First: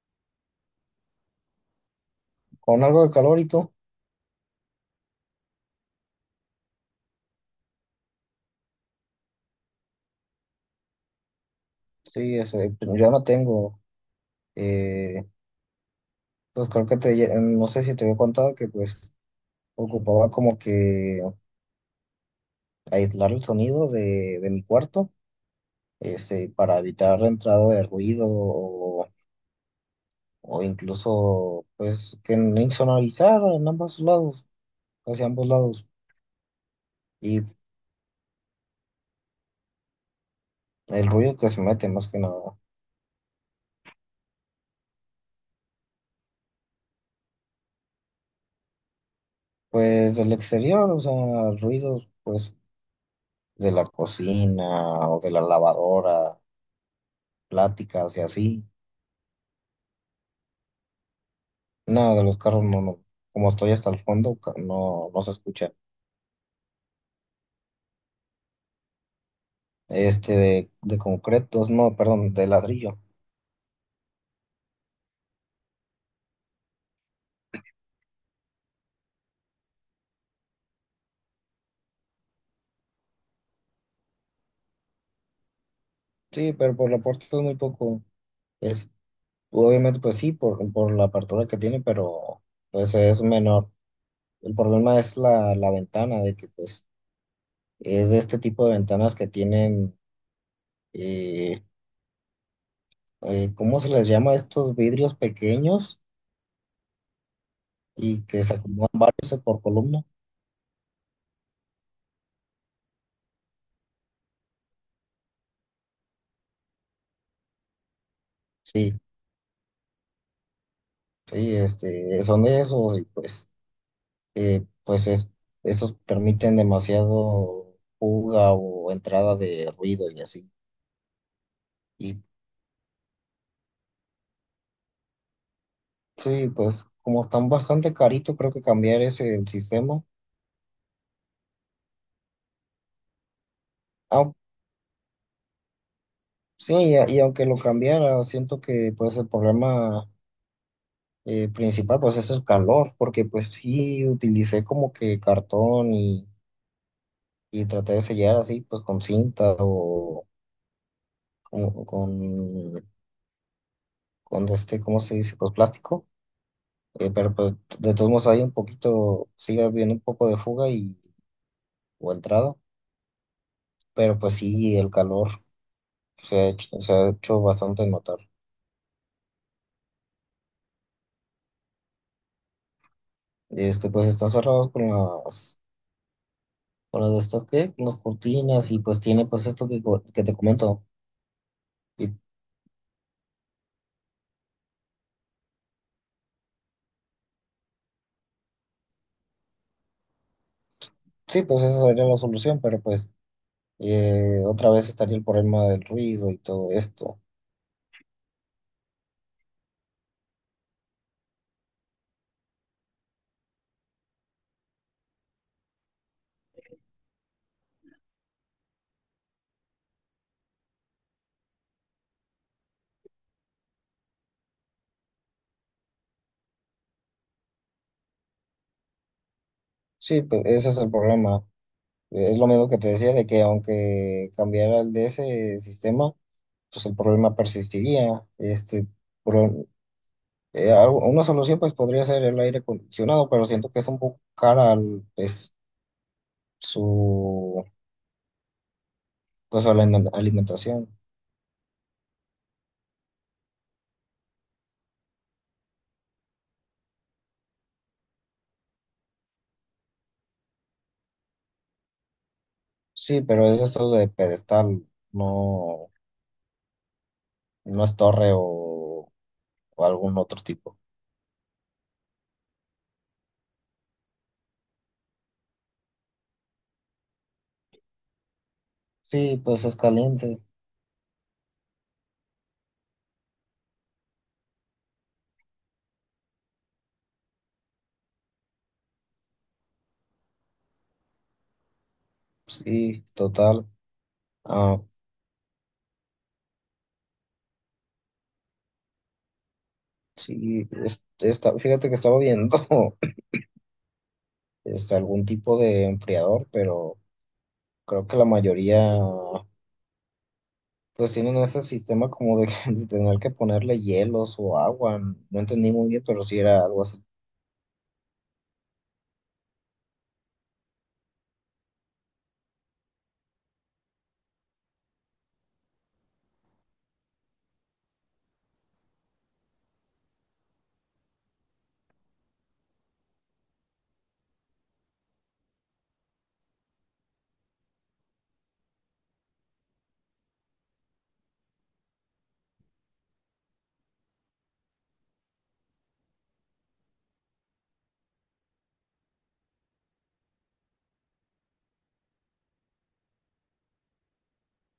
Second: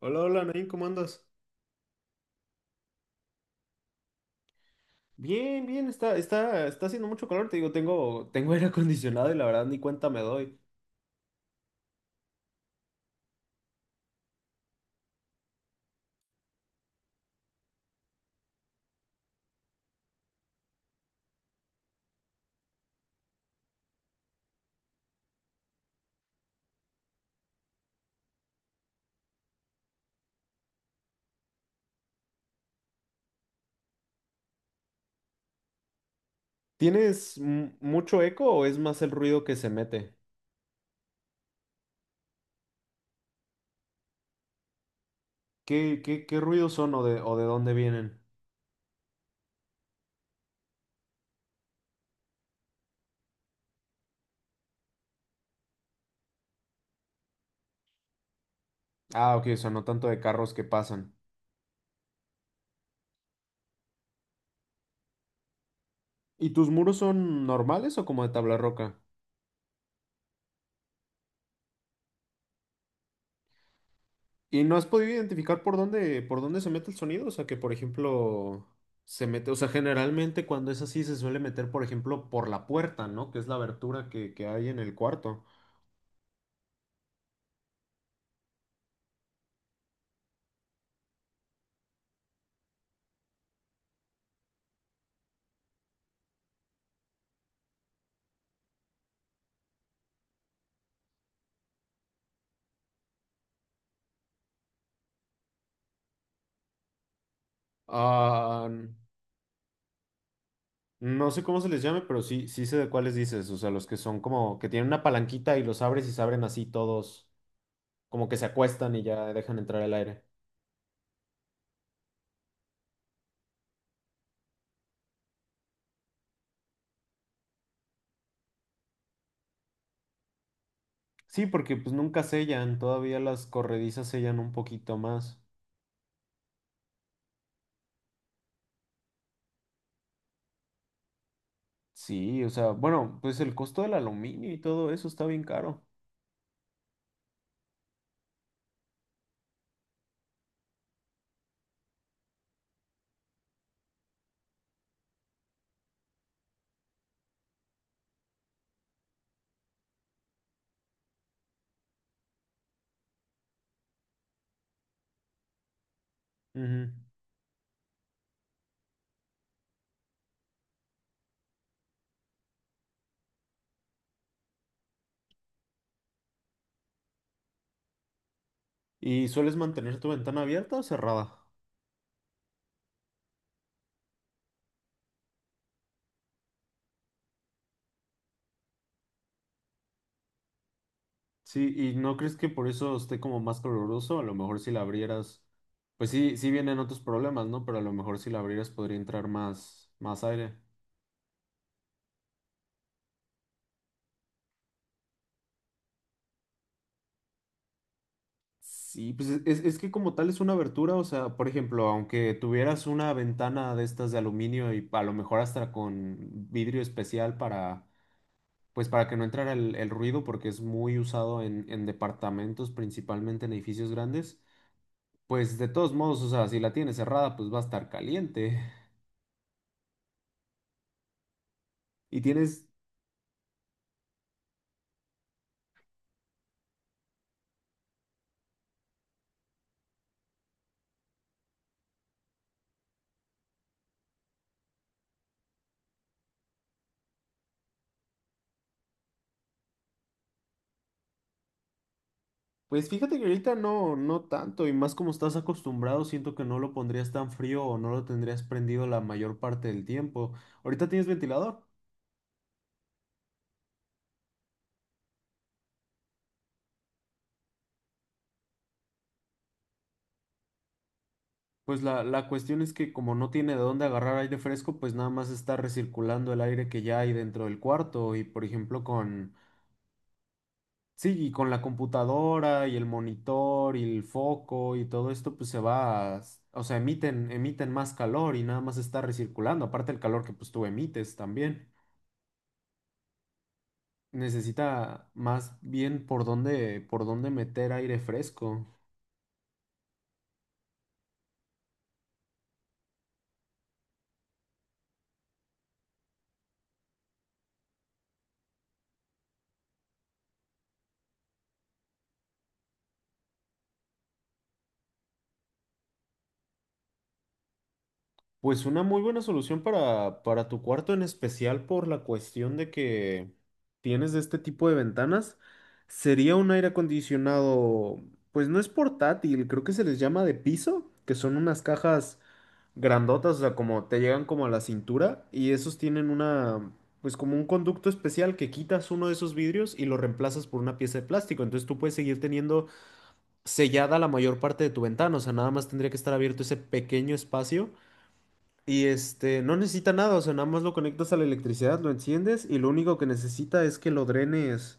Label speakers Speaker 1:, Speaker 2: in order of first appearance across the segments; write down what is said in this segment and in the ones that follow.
Speaker 1: Hola, hola, Nain, ¿cómo andas?
Speaker 2: Con algo de calor, ¿y tú?
Speaker 1: Bien, bien, está haciendo mucho calor, te digo, tengo aire acondicionado y la verdad ni cuenta me doy.
Speaker 2: Sí, ese, pues, yo no tengo, eh, pues creo que te, no sé si te había contado que pues ocupaba como que aislar el sonido de mi cuarto, este, para evitar la entrada de ruido o incluso pues que no, insonorizar en ambos lados, hacia ambos lados,
Speaker 1: ¿Tienes
Speaker 2: y
Speaker 1: mucho eco o es más el ruido que se mete?
Speaker 2: el ruido que se mete más que nada,
Speaker 1: ¿Qué ruidos son o de dónde vienen?
Speaker 2: pues del exterior, o sea, ruidos pues de la cocina o de la lavadora, pláticas y así.
Speaker 1: Ah, ok, o sea, no tanto de carros que pasan.
Speaker 2: No, de los carros no, no. Como estoy hasta el fondo, no, no se escucha.
Speaker 1: ¿Y tus muros son normales o como de tabla roca?
Speaker 2: Este de concretos, no, perdón, de ladrillo.
Speaker 1: ¿Y no has podido identificar por dónde se mete el sonido? O sea, que por ejemplo, se mete, o sea, generalmente cuando es así se suele meter, por ejemplo, por la puerta, ¿no? Que es la abertura que hay en el cuarto.
Speaker 2: Sí, pero por la puerta es muy poco. Es, obviamente, pues sí, por la apertura que tiene, pero pues es menor. El problema es la ventana, de que pues es de este tipo de ventanas que tienen, eh, ¿cómo se les llama? Estos vidrios pequeños y que se
Speaker 1: Ah,
Speaker 2: acomodan varios por columna.
Speaker 1: no sé cómo se les llame, pero sí, sí sé de cuáles dices. O sea, los que son como que tienen una palanquita y los abres y se abren así todos, como que se acuestan
Speaker 2: Sí.
Speaker 1: y ya dejan entrar el aire.
Speaker 2: Sí, este, son esos y pues, pues es, estos permiten demasiado fuga o entrada de ruido y así.
Speaker 1: Sí, porque pues
Speaker 2: Y
Speaker 1: nunca sellan, todavía las corredizas sellan un poquito más.
Speaker 2: sí, pues como están bastante caritos, creo que cambiar ese el sistema.
Speaker 1: Sí, o sea, bueno, pues el costo del
Speaker 2: Au-
Speaker 1: aluminio y todo eso está bien caro.
Speaker 2: sí, y, y aunque lo cambiara, siento que pues el problema, principal, pues es el calor, porque pues sí utilicé como que cartón y traté de sellar así pues con cinta o con, con, con este, ¿cómo se dice? Pues plástico.
Speaker 1: Ujú.
Speaker 2: Pero pues, de todos modos hay un poquito, sigue habiendo un poco de fuga y, o entrada, pero pues sí, el calor se ha hecho bastante notar.
Speaker 1: ¿Y sueles mantener tu ventana abierta o cerrada?
Speaker 2: Este, pues están cerrados con las de estas, ¿qué? Con las cortinas y pues tiene pues esto que, que te comento.
Speaker 1: Sí, ¿y
Speaker 2: Y
Speaker 1: no crees que por eso esté como más coloroso? A lo mejor si la abrieras, pues sí, sí vienen otros problemas, ¿no? Pero a lo mejor si la abrieras podría entrar más aire.
Speaker 2: sí, pues esa sería la solución, pero pues otra vez estaría el problema del ruido y todo esto.
Speaker 1: Sí, pues es que como tal es una abertura, o sea, por ejemplo, aunque tuvieras una ventana de estas de aluminio y a lo mejor hasta con vidrio especial para, pues para que no entrara el ruido, porque es muy usado en departamentos, principalmente en edificios grandes, pues de todos modos, o sea, si la tienes cerrada, pues va a estar caliente.
Speaker 2: Sí, pues ese es el problema.
Speaker 1: Y
Speaker 2: Es lo
Speaker 1: tienes
Speaker 2: mismo que te decía de que aunque cambiara el de ese sistema, pues el problema persistiría. Este, pro- una solución pues podría ser el aire acondicionado, pero siento que es un poco cara al, pues, su, pues, a la alimentación.
Speaker 1: Pues fíjate que ahorita no, no tanto, y más como estás acostumbrado, siento que no lo pondrías tan frío o no lo tendrías prendido la mayor parte del tiempo. Ahorita tienes ventilador.
Speaker 2: Sí, pero es esto de pedestal, no, no es torre o algún otro tipo.
Speaker 1: Pues la cuestión es que como no tiene de dónde agarrar aire fresco, pues nada más está recirculando el aire que ya hay dentro del cuarto. Y por ejemplo
Speaker 2: Sí, pues es caliente,
Speaker 1: sí, y con la computadora y el monitor y el foco y todo esto, pues se va, o sea, emiten más calor y nada más está recirculando, aparte el calor que pues tú emites también.
Speaker 2: sí, total. Ah,
Speaker 1: Necesita más bien por dónde meter aire fresco.
Speaker 2: sí, fíjate que estaba viendo. Este, algún tipo de enfriador, pero creo que la mayoría pues tienen ese sistema como de, de tener que ponerle hielos o agua. No entendí muy bien, pero sí era algo así.
Speaker 1: Pues una muy buena solución para tu cuarto, en especial por la cuestión de que tienes este tipo de ventanas, sería un aire acondicionado, pues no es portátil, creo que se les llama de piso, que son unas cajas grandotas, o sea, como te llegan como a la cintura y esos tienen una, pues como un conducto especial que quitas uno de esos vidrios y lo reemplazas por una pieza de plástico, entonces tú puedes seguir teniendo sellada la mayor parte de tu ventana, o sea, nada más tendría que estar abierto ese pequeño espacio y este, no necesita nada, o sea, nada más lo conectas a la electricidad, lo enciendes y lo único que necesita es que lo drenes.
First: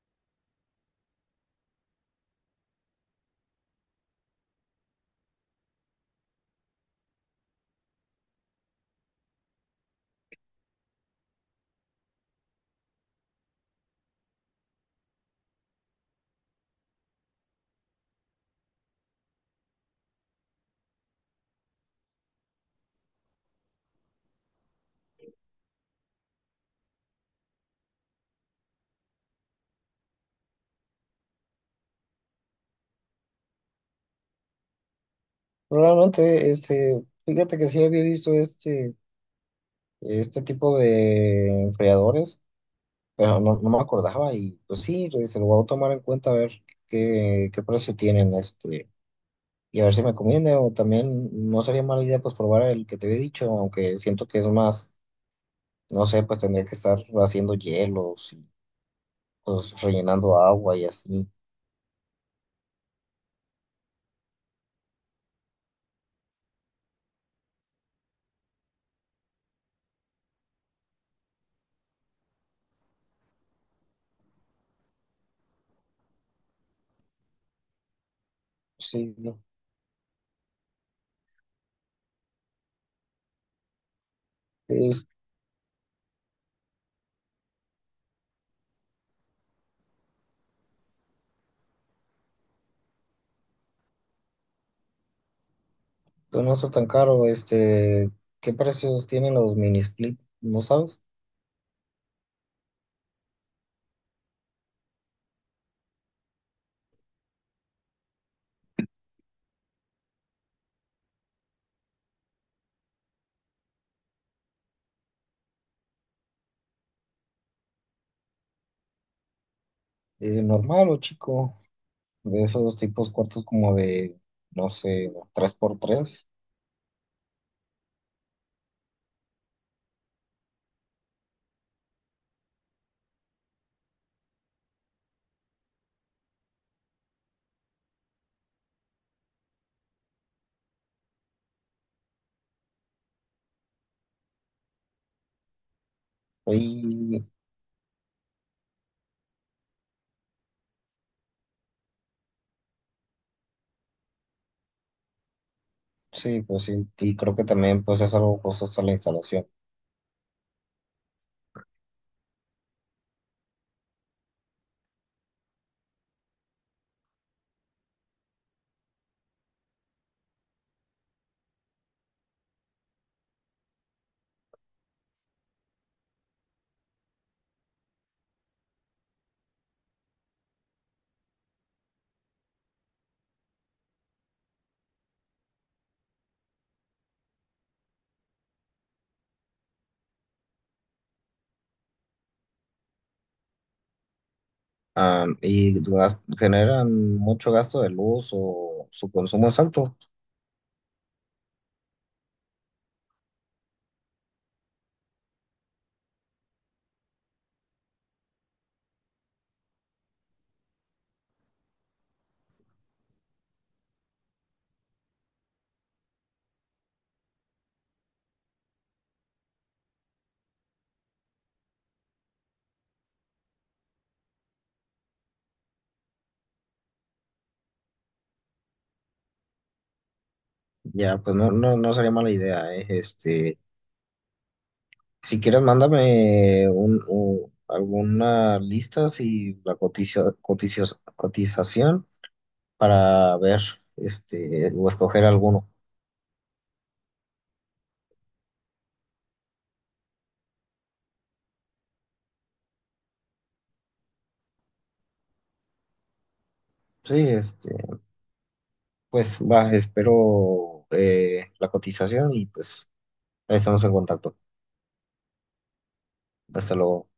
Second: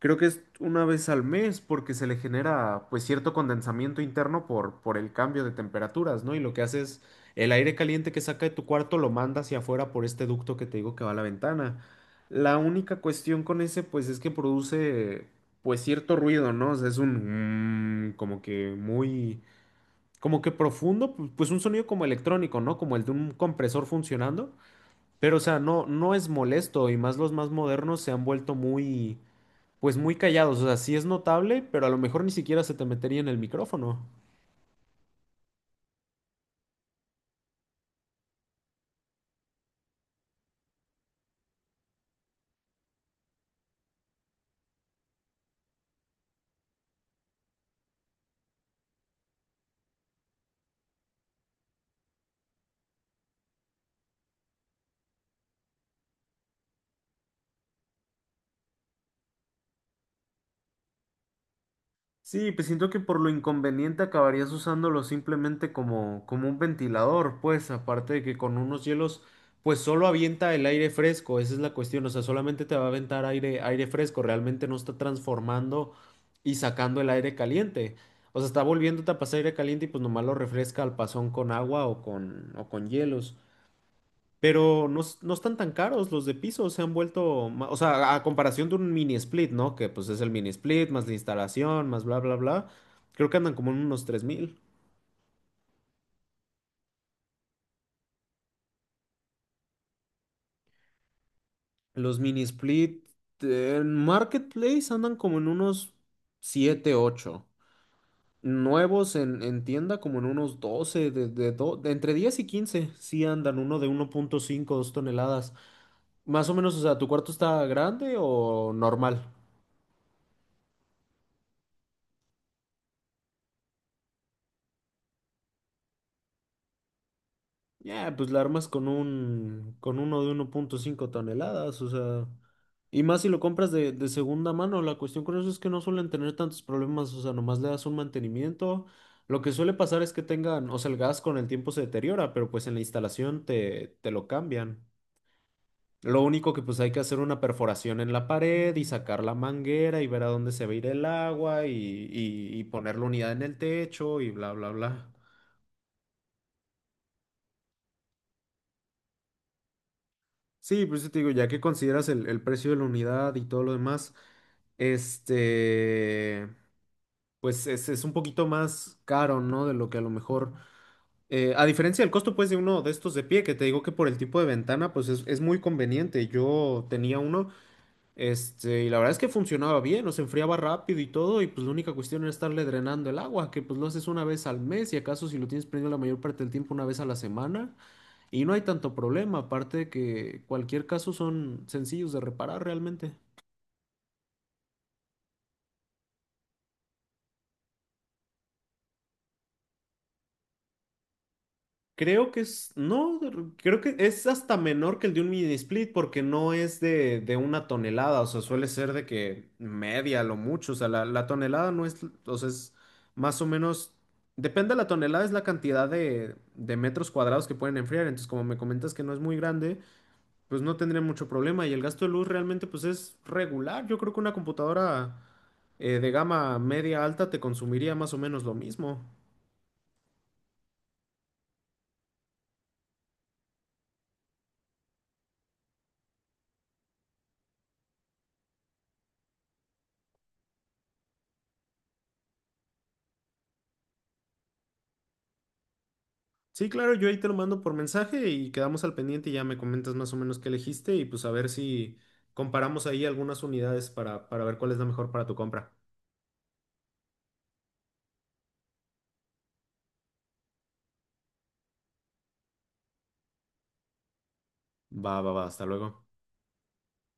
Speaker 1: Creo que es una vez al mes porque se le genera pues cierto condensamiento interno por el cambio de temperaturas, ¿no? Y lo que hace es el aire caliente que saca de tu cuarto lo manda hacia afuera por este ducto que te digo que va a la ventana. La única cuestión con ese pues es que produce pues cierto ruido, ¿no? O sea, es un como que muy como que profundo, pues un sonido como electrónico, ¿no? Como el de un compresor funcionando, pero o sea, no es molesto y más los más modernos se han vuelto muy pues muy callados, o sea, sí es notable, pero a lo mejor ni siquiera se te metería en el micrófono.
Speaker 2: Probablemente, este, fíjate que sí había visto este, este tipo de enfriadores, pero no, no me acordaba y pues sí, pues, se lo voy a tomar en cuenta a ver qué, qué precio tienen este. Y a ver si me conviene o también no sería mala idea pues probar el que te había dicho, aunque siento que es más. No sé, pues tendría que estar haciendo hielos y pues rellenando agua y así.
Speaker 1: Sí, pues siento que por lo inconveniente acabarías usándolo simplemente como un ventilador, pues aparte de que con unos hielos, pues solo avienta el aire fresco, esa es la cuestión, o sea, solamente te va a aventar aire fresco, realmente no está transformando y sacando el aire caliente. O sea, está volviéndote
Speaker 2: Sí,
Speaker 1: a pasar
Speaker 2: no.
Speaker 1: aire caliente y pues nomás lo refresca al pasón con agua o o con hielos. Pero no,
Speaker 2: Es-
Speaker 1: no están tan caros los de piso, se han vuelto, o sea, a comparación de un mini split, ¿no? Que pues es el mini split, más la instalación, más bla, bla, bla. Creo que andan como en unos 3,000.
Speaker 2: pues, no está tan caro. Este, ¿qué precios tienen los mini split? ¿No sabes?
Speaker 1: Los mini split en Marketplace andan como en unos 7-8. Nuevos en tienda como en unos 12 de, de entre 10 y 15. Sí andan uno de 1,5 2 toneladas. Más o menos, o sea, ¿tu cuarto está grande o normal?
Speaker 2: Normal o chico, de esos tipos cuartos como de, no sé, 3 por 3.
Speaker 1: Ya, pues la armas con con uno de 1,5 toneladas, o sea, y más si lo compras de segunda mano, la cuestión con eso es que no suelen tener tantos problemas, o sea, nomás le das un mantenimiento. Lo que suele pasar es que tengan, o sea, el gas con el tiempo se deteriora, pero pues en la instalación te lo cambian. Lo único que pues hay que hacer
Speaker 2: Y
Speaker 1: una perforación en la pared y sacar la manguera y ver a dónde se va a ir el agua y poner la unidad en el techo y bla, bla, bla.
Speaker 2: sí, pues sí, y creo que también pues es algo costosa la instalación.
Speaker 1: Sí, pues yo te digo, ya que consideras el precio de la unidad y todo lo demás, este, pues es un poquito más caro, ¿no? De lo que a lo mejor, a diferencia del costo, pues, de uno de estos de pie, que te digo que por el tipo de ventana, pues es muy conveniente. Yo tenía uno, este, y la verdad es que funcionaba bien, o se enfriaba rápido y todo, y pues la única cuestión era estarle drenando el agua, que pues lo haces una vez al mes, y acaso si lo tienes prendido la mayor parte del tiempo, una vez a la semana. Y no hay tanto problema, aparte de que cualquier caso son sencillos de reparar realmente.
Speaker 2: Ah, y generan mucho gasto de luz o su consumo es alto.
Speaker 1: Creo que es, no, creo que es hasta menor que el de un mini split porque no es de una tonelada, o sea, suele ser de que media, lo mucho, o sea, la tonelada no es, o sea, es más o menos, depende de la tonelada, es la cantidad de metros cuadrados que pueden enfriar, entonces como me comentas que no es muy grande, pues no tendría mucho problema y el gasto de luz realmente pues es regular, yo creo que una computadora... de gama media alta te consumiría más o menos lo mismo.
Speaker 2: Ya, pues no, no, no sería mala idea, eh. Este, si quieres, mándame un, alguna lista y la cotización para ver este, o escoger alguno.
Speaker 1: Sí, claro, yo ahí te lo mando por mensaje y quedamos al pendiente y ya me comentas más o menos qué elegiste y pues a ver si comparamos ahí algunas unidades para ver cuál es la mejor para tu compra.
Speaker 2: Sí, este, pues va, espero la cotización y pues ahí estamos en contacto.
Speaker 1: Va, va, va, hasta luego.
Speaker 2: Hasta luego.